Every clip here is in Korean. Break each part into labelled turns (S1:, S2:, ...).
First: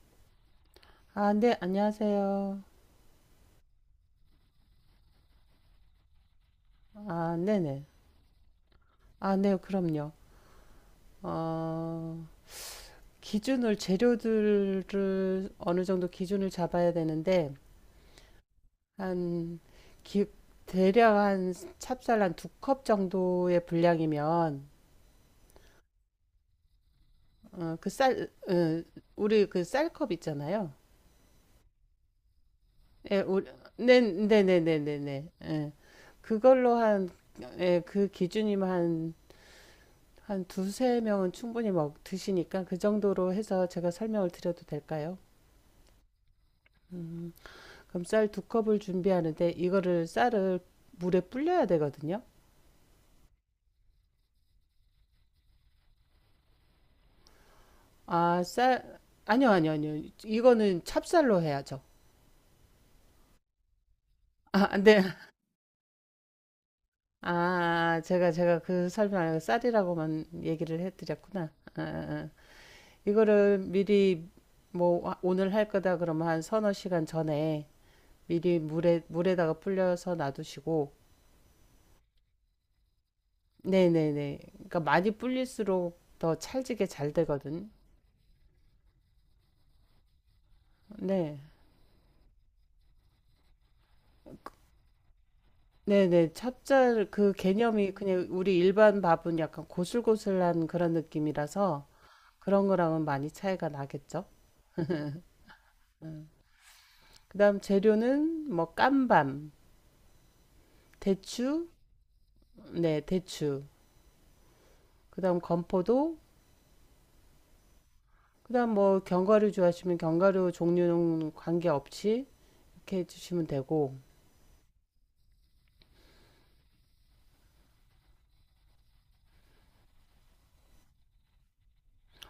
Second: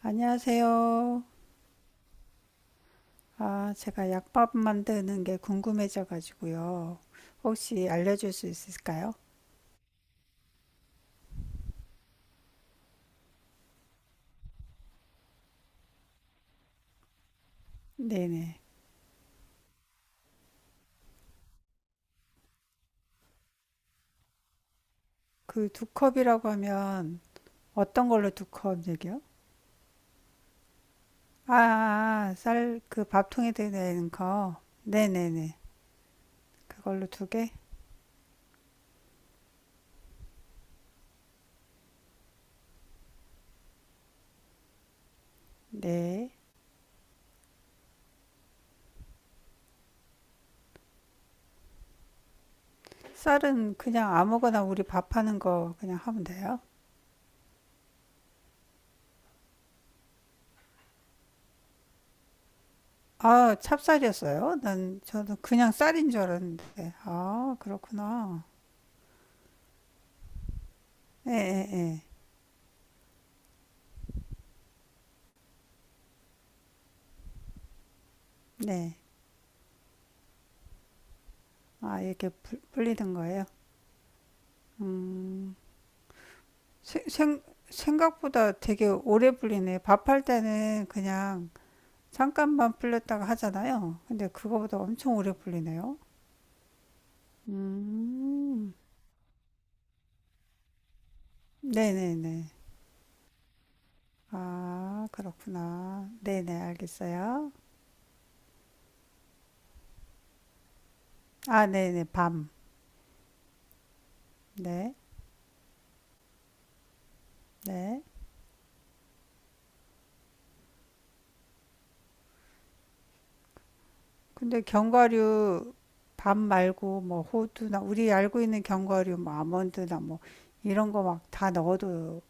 S1: 안녕하세요.
S2: 아, 네, 안녕하세요.
S1: 아, 제가 약밥 만드는 게 궁금해져가지고요.
S2: 아, 네네.
S1: 혹시 알려줄 수 있을까요?
S2: 아, 네, 그럼요. 어, 기준을, 재료들을 어느 정도 기준을 잡아야 되는데,
S1: 네네.
S2: 한, 기, 대략 한 찹쌀 한 두컵 정도의 분량이면,
S1: 그 두 컵이라고 하면
S2: 어, 그
S1: 어떤
S2: 쌀,
S1: 걸로 두
S2: 어,
S1: 컵 얘기요?
S2: 우리 그 쌀컵 있잖아요.
S1: 아, 아, 아, 쌀, 그
S2: 예, 우리,
S1: 밥통에
S2: 네,
S1: 드는 거.
S2: 네네네네네.
S1: 네네네.
S2: 예. 그걸로
S1: 그걸로
S2: 한,
S1: 두 개?
S2: 예, 그 기준이면 한 한 두세 명은 충분히 먹 드시니까 그 정도로 해서 제가 설명을 드려도 될까요?
S1: 네.
S2: 음, 그럼 쌀 두 컵을 준비하는데 이거를 쌀을 물에 불려야 되거든요.
S1: 쌀은 그냥 아무거나 우리 밥하는 거 그냥 하면 돼요?
S2: 아, 쌀 아니요, 아니요, 아니요. 이거는 찹쌀로 해야죠.
S1: 아, 찹쌀이었어요?
S2: 아,
S1: 난,
S2: 네.
S1: 저는 그냥 쌀인 줄 알았는데. 아,
S2: 아, 제가
S1: 그렇구나.
S2: 제가 그 설명 안 하고 쌀이라고만 얘기를
S1: 예,
S2: 해드렸구나.
S1: 예,
S2: 아, 아,
S1: 예.
S2: 아. 이거를 미리 뭐 오늘 할 거다 그러면 한 서너 시간 전에 미리
S1: 네.
S2: 물에다가 불려서 놔두시고
S1: 아, 이렇게 불리는 거예요?
S2: 네네네. 그러니까 많이
S1: 음,
S2: 불릴수록 더 찰지게
S1: 세-
S2: 잘
S1: 생,
S2: 되거든.
S1: 생각보다 되게 오래 불리네. 밥할 때는
S2: 네.
S1: 그냥 잠깐만 불렸다가 하잖아요. 근데 그거보다 엄청 오래 불리네요.
S2: 네네. 찹쌀 그 개념이 그냥 우리
S1: 음,
S2: 일반 밥은 약간 고슬고슬한 그런 느낌이라서
S1: 네네네.
S2: 그런 거랑은 많이 차이가 나겠죠.
S1: 아, 그렇구나. 네네, 알겠어요.
S2: 그다음 재료는 뭐 깐밤,
S1: 아,
S2: 대추,
S1: 네네, 밤.
S2: 네, 대추.
S1: 네,
S2: 그다음 건포도,
S1: 네.
S2: 그다음 뭐 견과류 좋아하시면 견과류 종류는 관계없이 이렇게 해주시면 되고,
S1: 근데 견과류, 밤 말고 뭐 호두나, 우리 알고 있는 견과류, 뭐 아몬드나 뭐 이런 거 막 다 넣어도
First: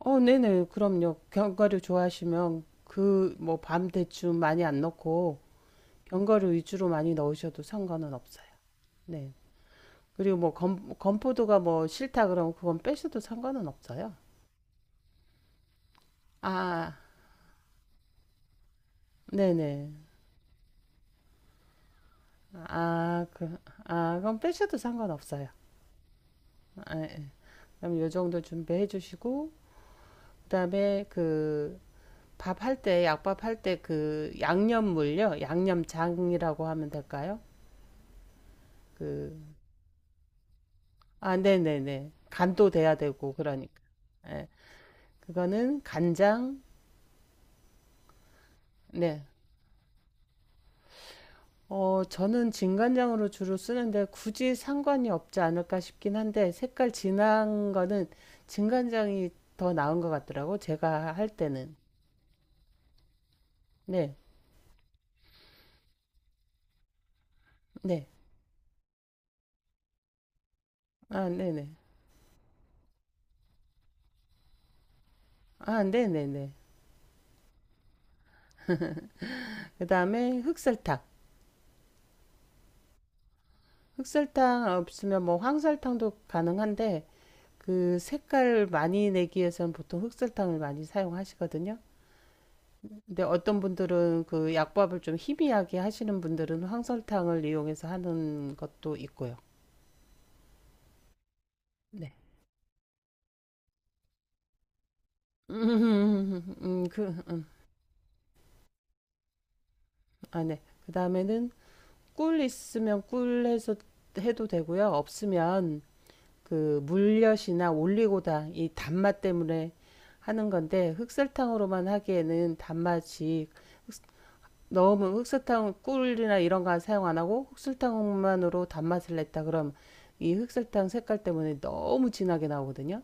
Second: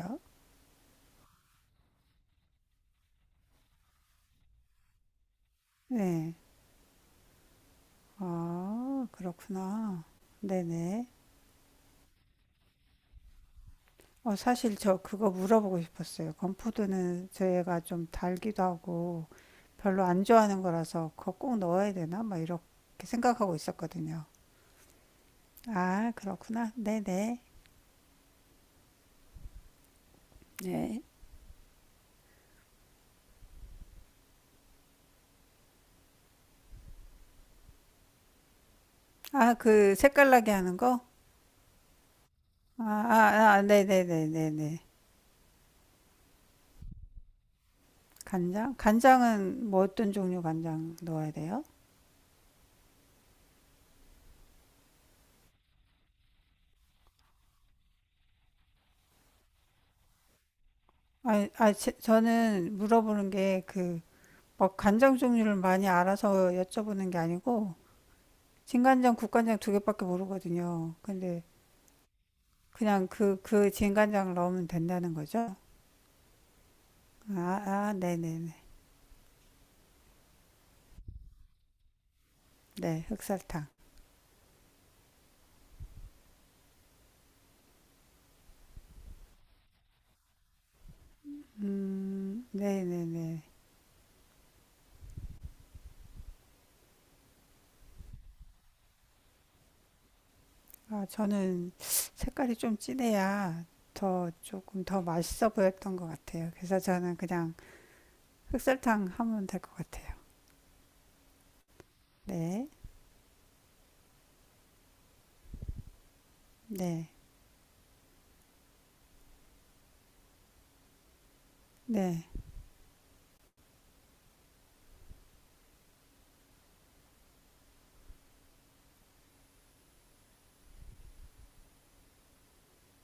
S2: 네네. 그럼요. 견과류 좋아하시면 그 뭐 밤 대추 많이 안 넣고
S1: 네.
S2: 견과류 위주로 많이 넣으셔도 상관은 없어요.
S1: 아,
S2: 네.
S1: 그렇구나.
S2: 그리고 뭐
S1: 네네.
S2: 건포도가 뭐 싫다 그러면 그건 빼셔도 상관은 없어요.
S1: 어, 사실 저 그거 물어보고 싶었어요.
S2: 아,
S1: 건푸드는 저희가 좀 달기도 하고
S2: 네네.
S1: 별로 안 좋아하는 거라서 그거 꼭 넣어야 되나? 막 이렇게
S2: 아,
S1: 생각하고
S2: 그, 아,
S1: 있었거든요.
S2: 그럼 빼셔도 상관없어요.
S1: 아, 그렇구나.
S2: 아, 예.
S1: 네네.
S2: 그럼 요 정도 준비해 주시고,
S1: 네.
S2: 그다음에 그 밥할 때, 약밥 할 때 그 양념물요. 양념장이라고 하면 될까요? 그
S1: 아, 그 색깔나게 하는 거?
S2: 아, 네네네. 간도
S1: 아,
S2: 돼야 되고,
S1: 아, 아,
S2: 그러니까. 예.
S1: 네네네네네.
S2: 그거는 간장,
S1: 간장?
S2: 네.
S1: 간장은 뭐 어떤 종류 간장 넣어야 돼요?
S2: 저는 진간장으로 주로 쓰는데 굳이 상관이 없지 않을까 싶긴 한데 색깔 진한 거는 진간장이 더 나은 것 같더라고, 제가 할
S1: 아, 아,
S2: 때는.
S1: 저는 물어보는 게그
S2: 네,
S1: 막 간장 종류를 많이 알아서 여쭤보는 게 아니고
S2: 네.
S1: 진간장, 국간장 두 개밖에 모르거든요.
S2: 아,
S1: 근데
S2: 네네.
S1: 그냥 그 진간장을 넣으면 된다는 거죠?
S2: 아, 네네네.
S1: 아, 아, 네네네.
S2: 그 다음에 흑설탕.
S1: 네, 흑설탕.
S2: 흑설탕 없으면 뭐 황설탕도 가능한데 그 색깔 많이 내기 위해서는 보통 흑설탕을 많이 사용하시거든요. 근데
S1: 네네네.
S2: 어떤 분들은 그 약밥을 좀 희미하게 하시는 분들은 황설탕을 이용해서 하는 것도 있고요.
S1: 아, 저는
S2: 네.
S1: 색깔이 좀 진해야 더 조금 더 맛있어 보였던 것
S2: 음,
S1: 같아요. 그래서
S2: 음, 그,
S1: 저는
S2: 음,
S1: 그냥 흑설탕 하면 될 것 같아요.
S2: 아, 네. 그 다음에는 꿀
S1: 네,
S2: 있으면 꿀 해서 해도 되고요. 없으면 그
S1: 네,
S2: 물엿이나 올리고당 이 단맛 때문에 하는 건데 흑설탕으로만
S1: 네.
S2: 하기에는 단맛이 너무 흑설탕 꿀이나 이런 거 사용 안 하고 흑설탕만으로 단맛을 냈다 그럼 이 흑설탕 색깔 때문에 너무 진하게 나오거든요.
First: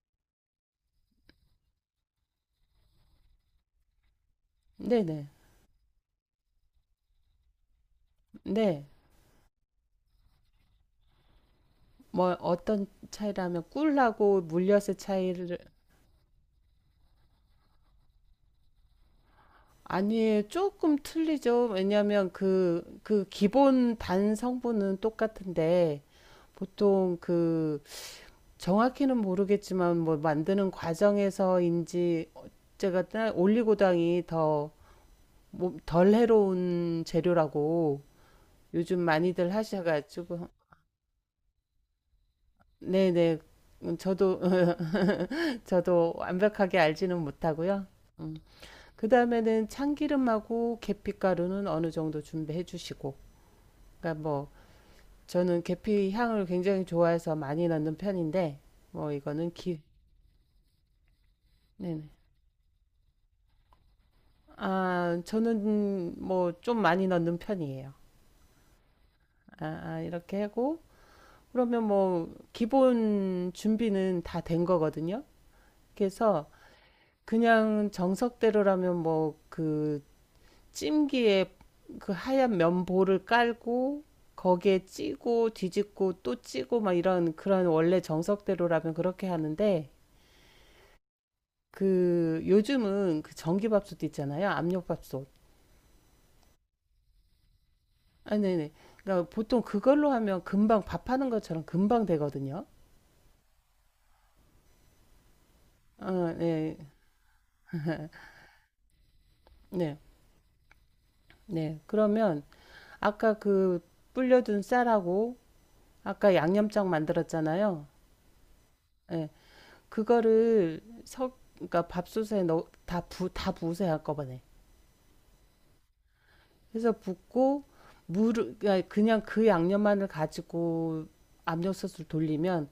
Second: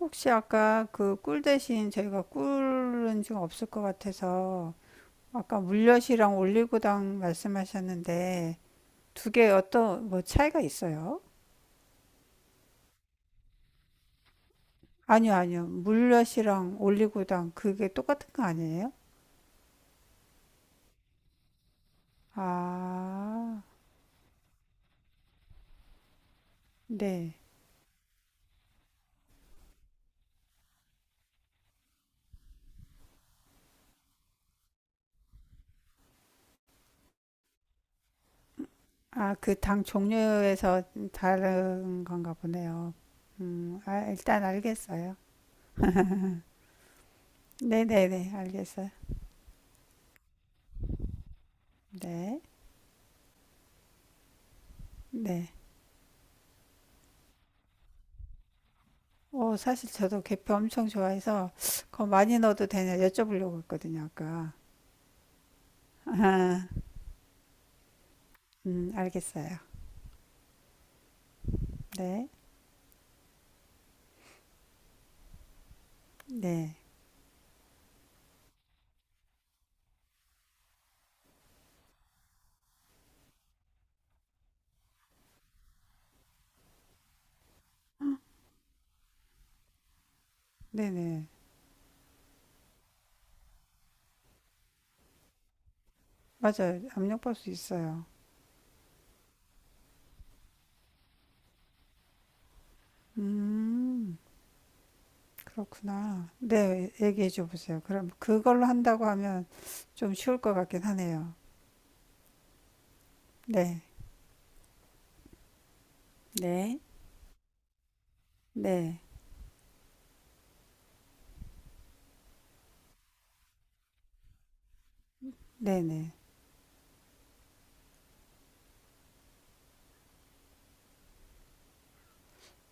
S1: 혹시 아까 그 꿀 대신 저희가 꿀은 지금 없을 것 같아서
S2: 네네.
S1: 아까 물엿이랑 올리고당 말씀하셨는데
S2: 네.
S1: 두 개 어떤 뭐 차이가 있어요?
S2: 뭐 어떤 차이라면 꿀하고 물엿의
S1: 아니요,
S2: 차이를
S1: 아니요. 물엿이랑 올리고당 그게 똑같은 거 아니에요?
S2: 아니에요. 조금 틀리죠. 왜냐하면 그
S1: 아,
S2: 기본 단 성분은 똑같은데 보통
S1: 네.
S2: 그 정확히는 모르겠지만 뭐 만드는 과정에서인지 제가 올리고당이 더 뭐 덜 해로운 재료라고 요즘
S1: 아,
S2: 많이들
S1: 그 당
S2: 하셔가지고
S1: 종류에서 다른 건가 보네요.
S2: 네네
S1: 아,
S2: 저도
S1: 일단 알겠어요.
S2: 저도 완벽하게 알지는 못하고요.
S1: 네네네,
S2: 음.
S1: 알겠어요.
S2: 그 다음에는 참기름하고 계피가루는 어느 정도
S1: 네,
S2: 준비해 주시고 그러니까 뭐
S1: 네.
S2: 저는 계피 향을 굉장히 좋아해서 많이 넣는 편인데 뭐 이거는
S1: 어,
S2: 기
S1: 사실 저도 계피 엄청 좋아해서 그거
S2: 네네
S1: 많이 넣어도 되냐 여쭤보려고 했거든요, 아까.
S2: 아 저는 뭐
S1: 아,
S2: 좀 많이 넣는 편이에요.
S1: 알겠어요.
S2: 아, 아 이렇게 하고 그러면
S1: 네.
S2: 뭐 기본 준비는 다 된 거거든요. 그래서
S1: 네.
S2: 그냥 정석대로라면 뭐 그 찜기에 그 하얀 면보를 깔고 거기에 찌고 뒤집고 또 찌고 막 이런 그런 원래 정석대로라면 그렇게 하는데
S1: 네네.
S2: 그 요즘은 그 전기밥솥 있잖아요. 압력밥솥.
S1: 맞아요. 압력밥솥 있어요.
S2: 아, 네네. 그러니까 보통 그걸로 하면 금방 밥하는 것처럼 금방 되거든요.
S1: 음, 그렇구나.
S2: 아, 네.
S1: 네, 얘기해 줘 보세요. 그럼 그걸로 한다고 하면
S2: 네.
S1: 좀 쉬울 것 같긴 하네요.
S2: 네. 그러면 아까 그
S1: 네.
S2: 불려둔 쌀하고 아까
S1: 네.
S2: 양념장 만들었잖아요.
S1: 네,
S2: 예. 그거를 그러니까 밥솥에 다 부으세요, 한꺼번에.
S1: 네네.
S2: 그래서 붓고, 물을, 그 그냥 그 양념만을 가지고 압력솥을 돌리면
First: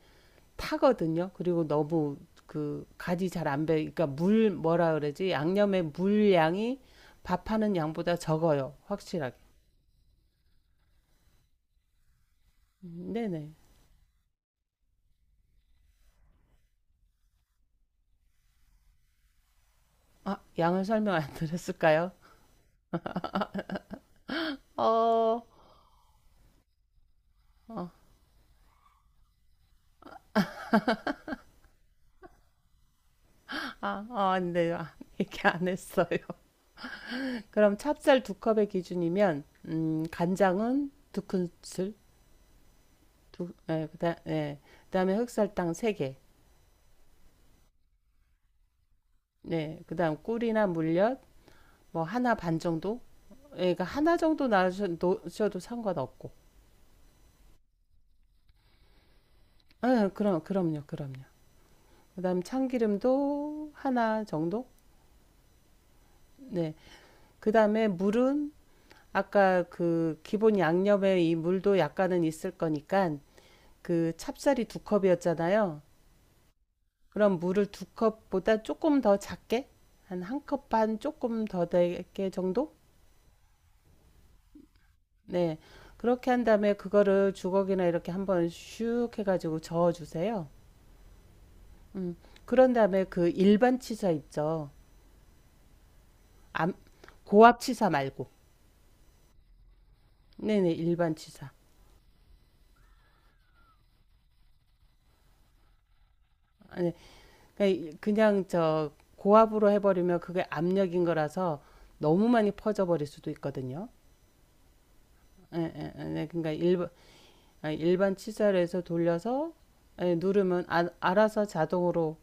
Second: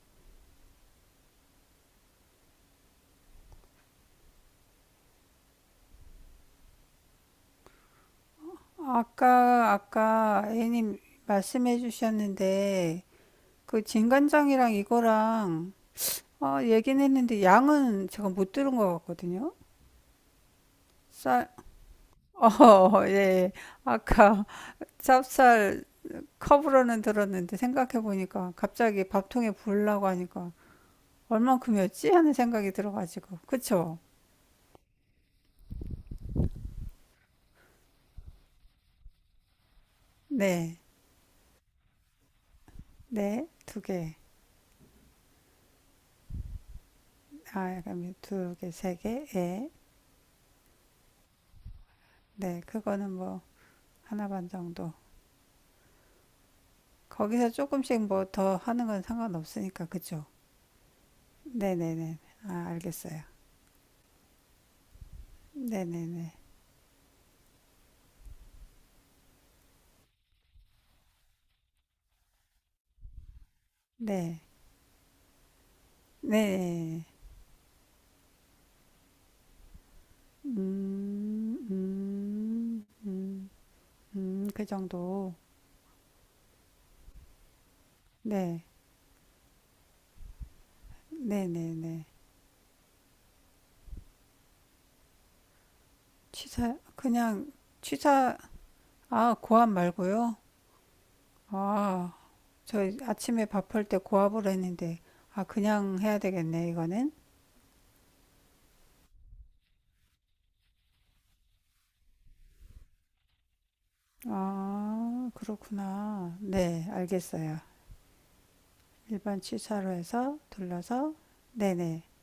S2: 타거든요. 그리고 너무 그 간이 잘 안 배, 그러니까 물, 뭐라 그러지? 양념의 물량이 밥하는 양보다 적어요. 확실하게.
S1: 아까, 아까 A님 말씀해 주셨는데,
S2: 네네.
S1: 그 진간장이랑 이거랑, 어, 얘기는 했는데, 양은 제가 못 들은 것 같거든요?
S2: 아, 양을 설명 안
S1: 쌀,
S2: 드렸을까요?
S1: 어, 예. 아까
S2: 어,
S1: 찹쌀 컵으로는 들었는데
S2: 어,
S1: 생각해보니까 갑자기 밥통에 부으려고 하니까 얼만큼이었지? 하는 생각이 들어가지고. 그쵸?
S2: 아, 아, 네, 아, 얘기 안 했어요. 그럼 찹쌀 두 컵의 기준이면
S1: 네.
S2: 간장은 두 큰술,
S1: 네.
S2: 두,
S1: 두
S2: 예,
S1: 개.
S2: 예, 그다음에 흑설탕 세 개,
S1: 아, 약간 두 개, 세 개. 예.
S2: 네, 그다음 꿀이나 물엿 뭐 하나 반
S1: 네.
S2: 정도,
S1: 그거는 뭐
S2: 예, 그러니까 하나
S1: 하나
S2: 정도
S1: 반 정도.
S2: 넣으셔도 상관없고,
S1: 거기서 조금씩 뭐 더 하는 건 상관없으니까.
S2: 예,
S1: 그쵸?
S2: 그럼요, 그럼요.
S1: 네네네.
S2: 그다음
S1: 아, 알겠어요.
S2: 참기름도 하나 정도,
S1: 네네네.
S2: 네, 그다음에 물은 아까 그 기본 양념에 이 물도 약간은 있을 거니까 그
S1: 네.
S2: 찹쌀이 두 컵이었잖아요.
S1: 네.
S2: 그럼 물을 두 컵보다 조금 더 작게 한 한 컵 반 조금
S1: 음,
S2: 더 되게 정도?
S1: 음, 음, 그 정도.
S2: 네. 그렇게 한 다음에 그거를 주걱이나 이렇게 한번
S1: 네.
S2: 슉 해가지고 저어주세요.
S1: 네네네.
S2: 음. 그런 다음에 그 일반 치사 있죠. 암,
S1: 취사, 그냥
S2: 고압 치사 말고.
S1: 취사, 아, 고압 말고요?
S2: 네네, 일반 치사.
S1: 아, 저 아침에 밥할 때 고압을 했는데, 아, 그냥 해야 되겠네,
S2: 아니,
S1: 이거는.
S2: 그냥, 저 고압으로 해버리면 그게 압력인 거라서 너무 많이 퍼져버릴 수도 있거든요.
S1: 아,
S2: 예, 예, 예. 네,
S1: 그렇구나.
S2: 그러니까
S1: 네, 알겠어요.
S2: 일반 치사로 해서
S1: 일반
S2: 돌려서
S1: 취사로 해서
S2: 누르면
S1: 둘러서,
S2: 알아서
S1: 네네.
S2: 자동으로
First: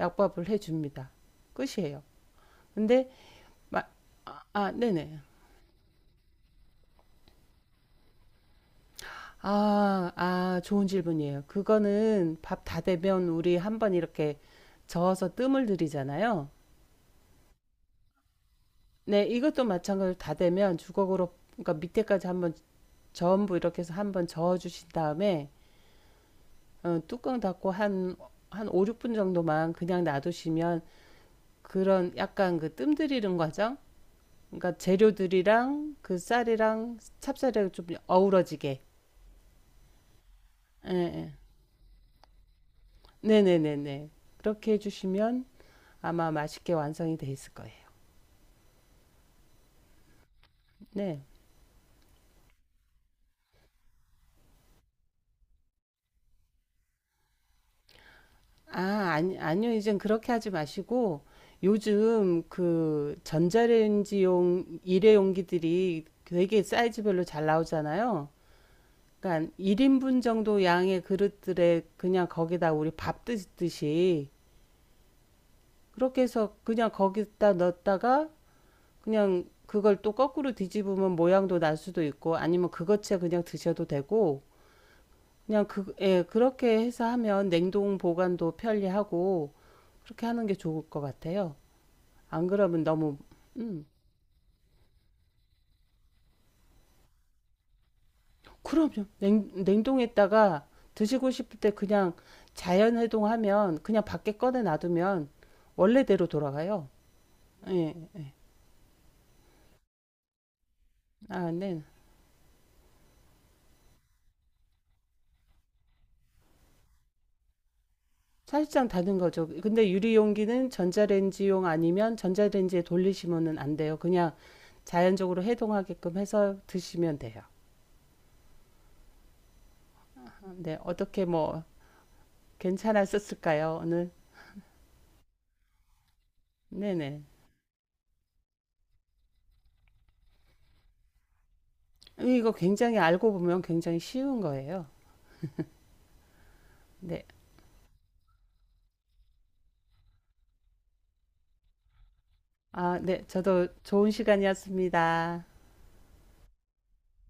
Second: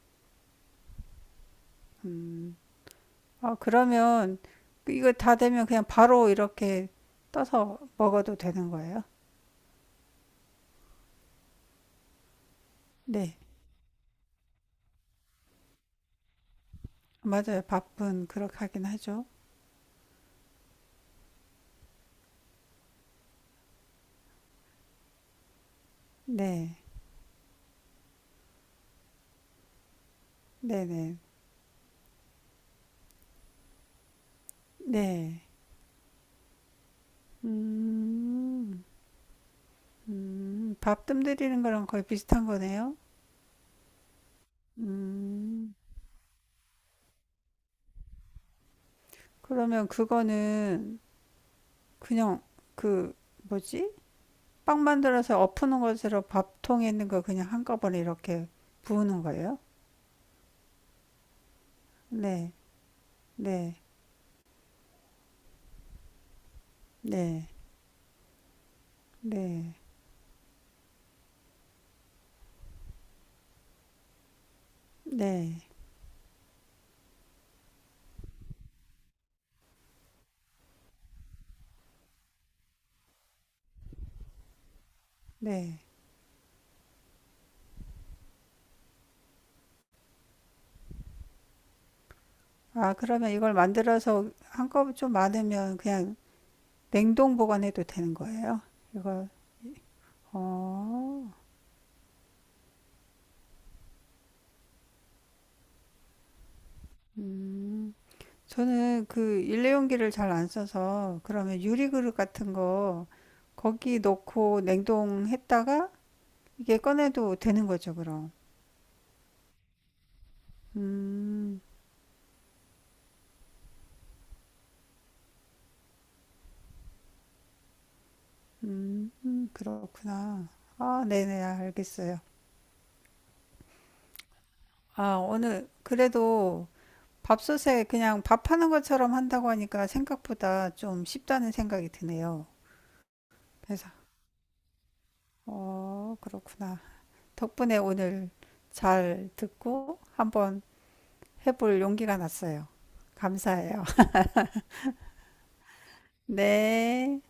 S2: 약밥을 해줍니다. 끝이에요.
S1: 음,
S2: 근데
S1: 아,
S2: 마-
S1: 그러면
S2: 아, 아,
S1: 이거
S2: 네네.
S1: 다 되면 그냥 바로 이렇게 떠서 먹어도 되는 거예요?
S2: 아, 아, 좋은 질문이에요. 그거는 밥 다 되면
S1: 네,
S2: 우리 한번 이렇게 저어서 뜸을 들이잖아요.
S1: 맞아요. 밥은 그렇게 하긴
S2: 네,
S1: 하죠.
S2: 이것도 마찬가지로 다 되면 주걱으로 그러니까 밑에까지 한번 전부 이렇게 해서 한번 저어 주신 다음에
S1: 네,
S2: 뚜껑 닫고 한 한 5, 6분 정도만 그냥 놔두시면
S1: 네네,
S2: 그런 약간 그 뜸들이는 과정 그러니까
S1: 네.
S2: 재료들이랑 그 쌀이랑 찹쌀이랑 좀 어우러지게.
S1: 음,
S2: 예,
S1: 밥뜸
S2: 예.
S1: 들이는 거랑 거의 비슷한 거네요.
S2: 네네네네. 그렇게 해주시면
S1: 음,
S2: 아마 맛있게 완성이 돼 있을 거예요.
S1: 그러면 그거는
S2: 네.
S1: 그냥 그 뭐지? 빵 만들어서 엎는 것으로 밥통에 있는 거 그냥 한꺼번에 이렇게
S2: 아,
S1: 부으는
S2: 아니,
S1: 거예요?
S2: 아니요. 이젠 그렇게 하지 마시고 요즘
S1: 네,
S2: 그
S1: 네,
S2: 전자레인지용 일회용기들이 되게 사이즈별로 잘
S1: 네,
S2: 나오잖아요. 그러니까
S1: 네,
S2: 1인분 정도 양의 그릇들에 그냥 거기다 우리 밥 드듯이
S1: 네,
S2: 그렇게 해서 그냥 거기다 넣었다가 그냥 그걸 또 거꾸로 뒤집으면 모양도 날 수도 있고 아니면 그것째 그냥 드셔도 되고 그냥
S1: 네.
S2: 그, 예, 그렇게 해서 하면 냉동 보관도 편리하고 그렇게 하는 게 좋을 것 같아요. 안 그러면
S1: 아,
S2: 너무
S1: 그러면 이걸
S2: 음,
S1: 만들어서 한꺼번에 좀 많으면 그냥 냉동 보관해도 되는 거예요?
S2: 그럼요.
S1: 이걸,
S2: 냉동했다가
S1: 어,
S2: 드시고 싶을 때 그냥 자연 해동하면 그냥 밖에 꺼내 놔두면 원래대로 돌아가요.
S1: 음.
S2: 예.
S1: 저는 그 일회용기를 잘 안 써서
S2: 아,
S1: 그러면
S2: 네.
S1: 유리그릇 같은 거 거기 넣고 냉동했다가 이게 꺼내도 되는 거죠, 그럼.
S2: 사실상 다른 거죠. 근데 유리용기는
S1: 음,
S2: 전자레인지용 아니면 전자레인지에 돌리시면은 안 돼요. 그냥 자연적으로 해동하게끔 해서 드시면 돼요.
S1: 그렇구나.
S2: 네,
S1: 아,
S2: 어떻게
S1: 네네,
S2: 뭐
S1: 알겠어요.
S2: 괜찮았었을까요? 오늘?
S1: 아, 오늘 그래도
S2: 네네.
S1: 밥솥에 그냥 밥하는 것처럼 한다고 하니까 생각보다 좀 쉽다는 생각이 드네요.
S2: 이거 굉장히 알고 보면
S1: 그래서,
S2: 굉장히 쉬운 거예요.
S1: 어, 그렇구나.
S2: 네.
S1: 덕분에 오늘 잘 듣고 한번 해볼 용기가 났어요.
S2: 아, 네. 저도
S1: 감사해요.
S2: 좋은 시간이었습니다.
S1: 네.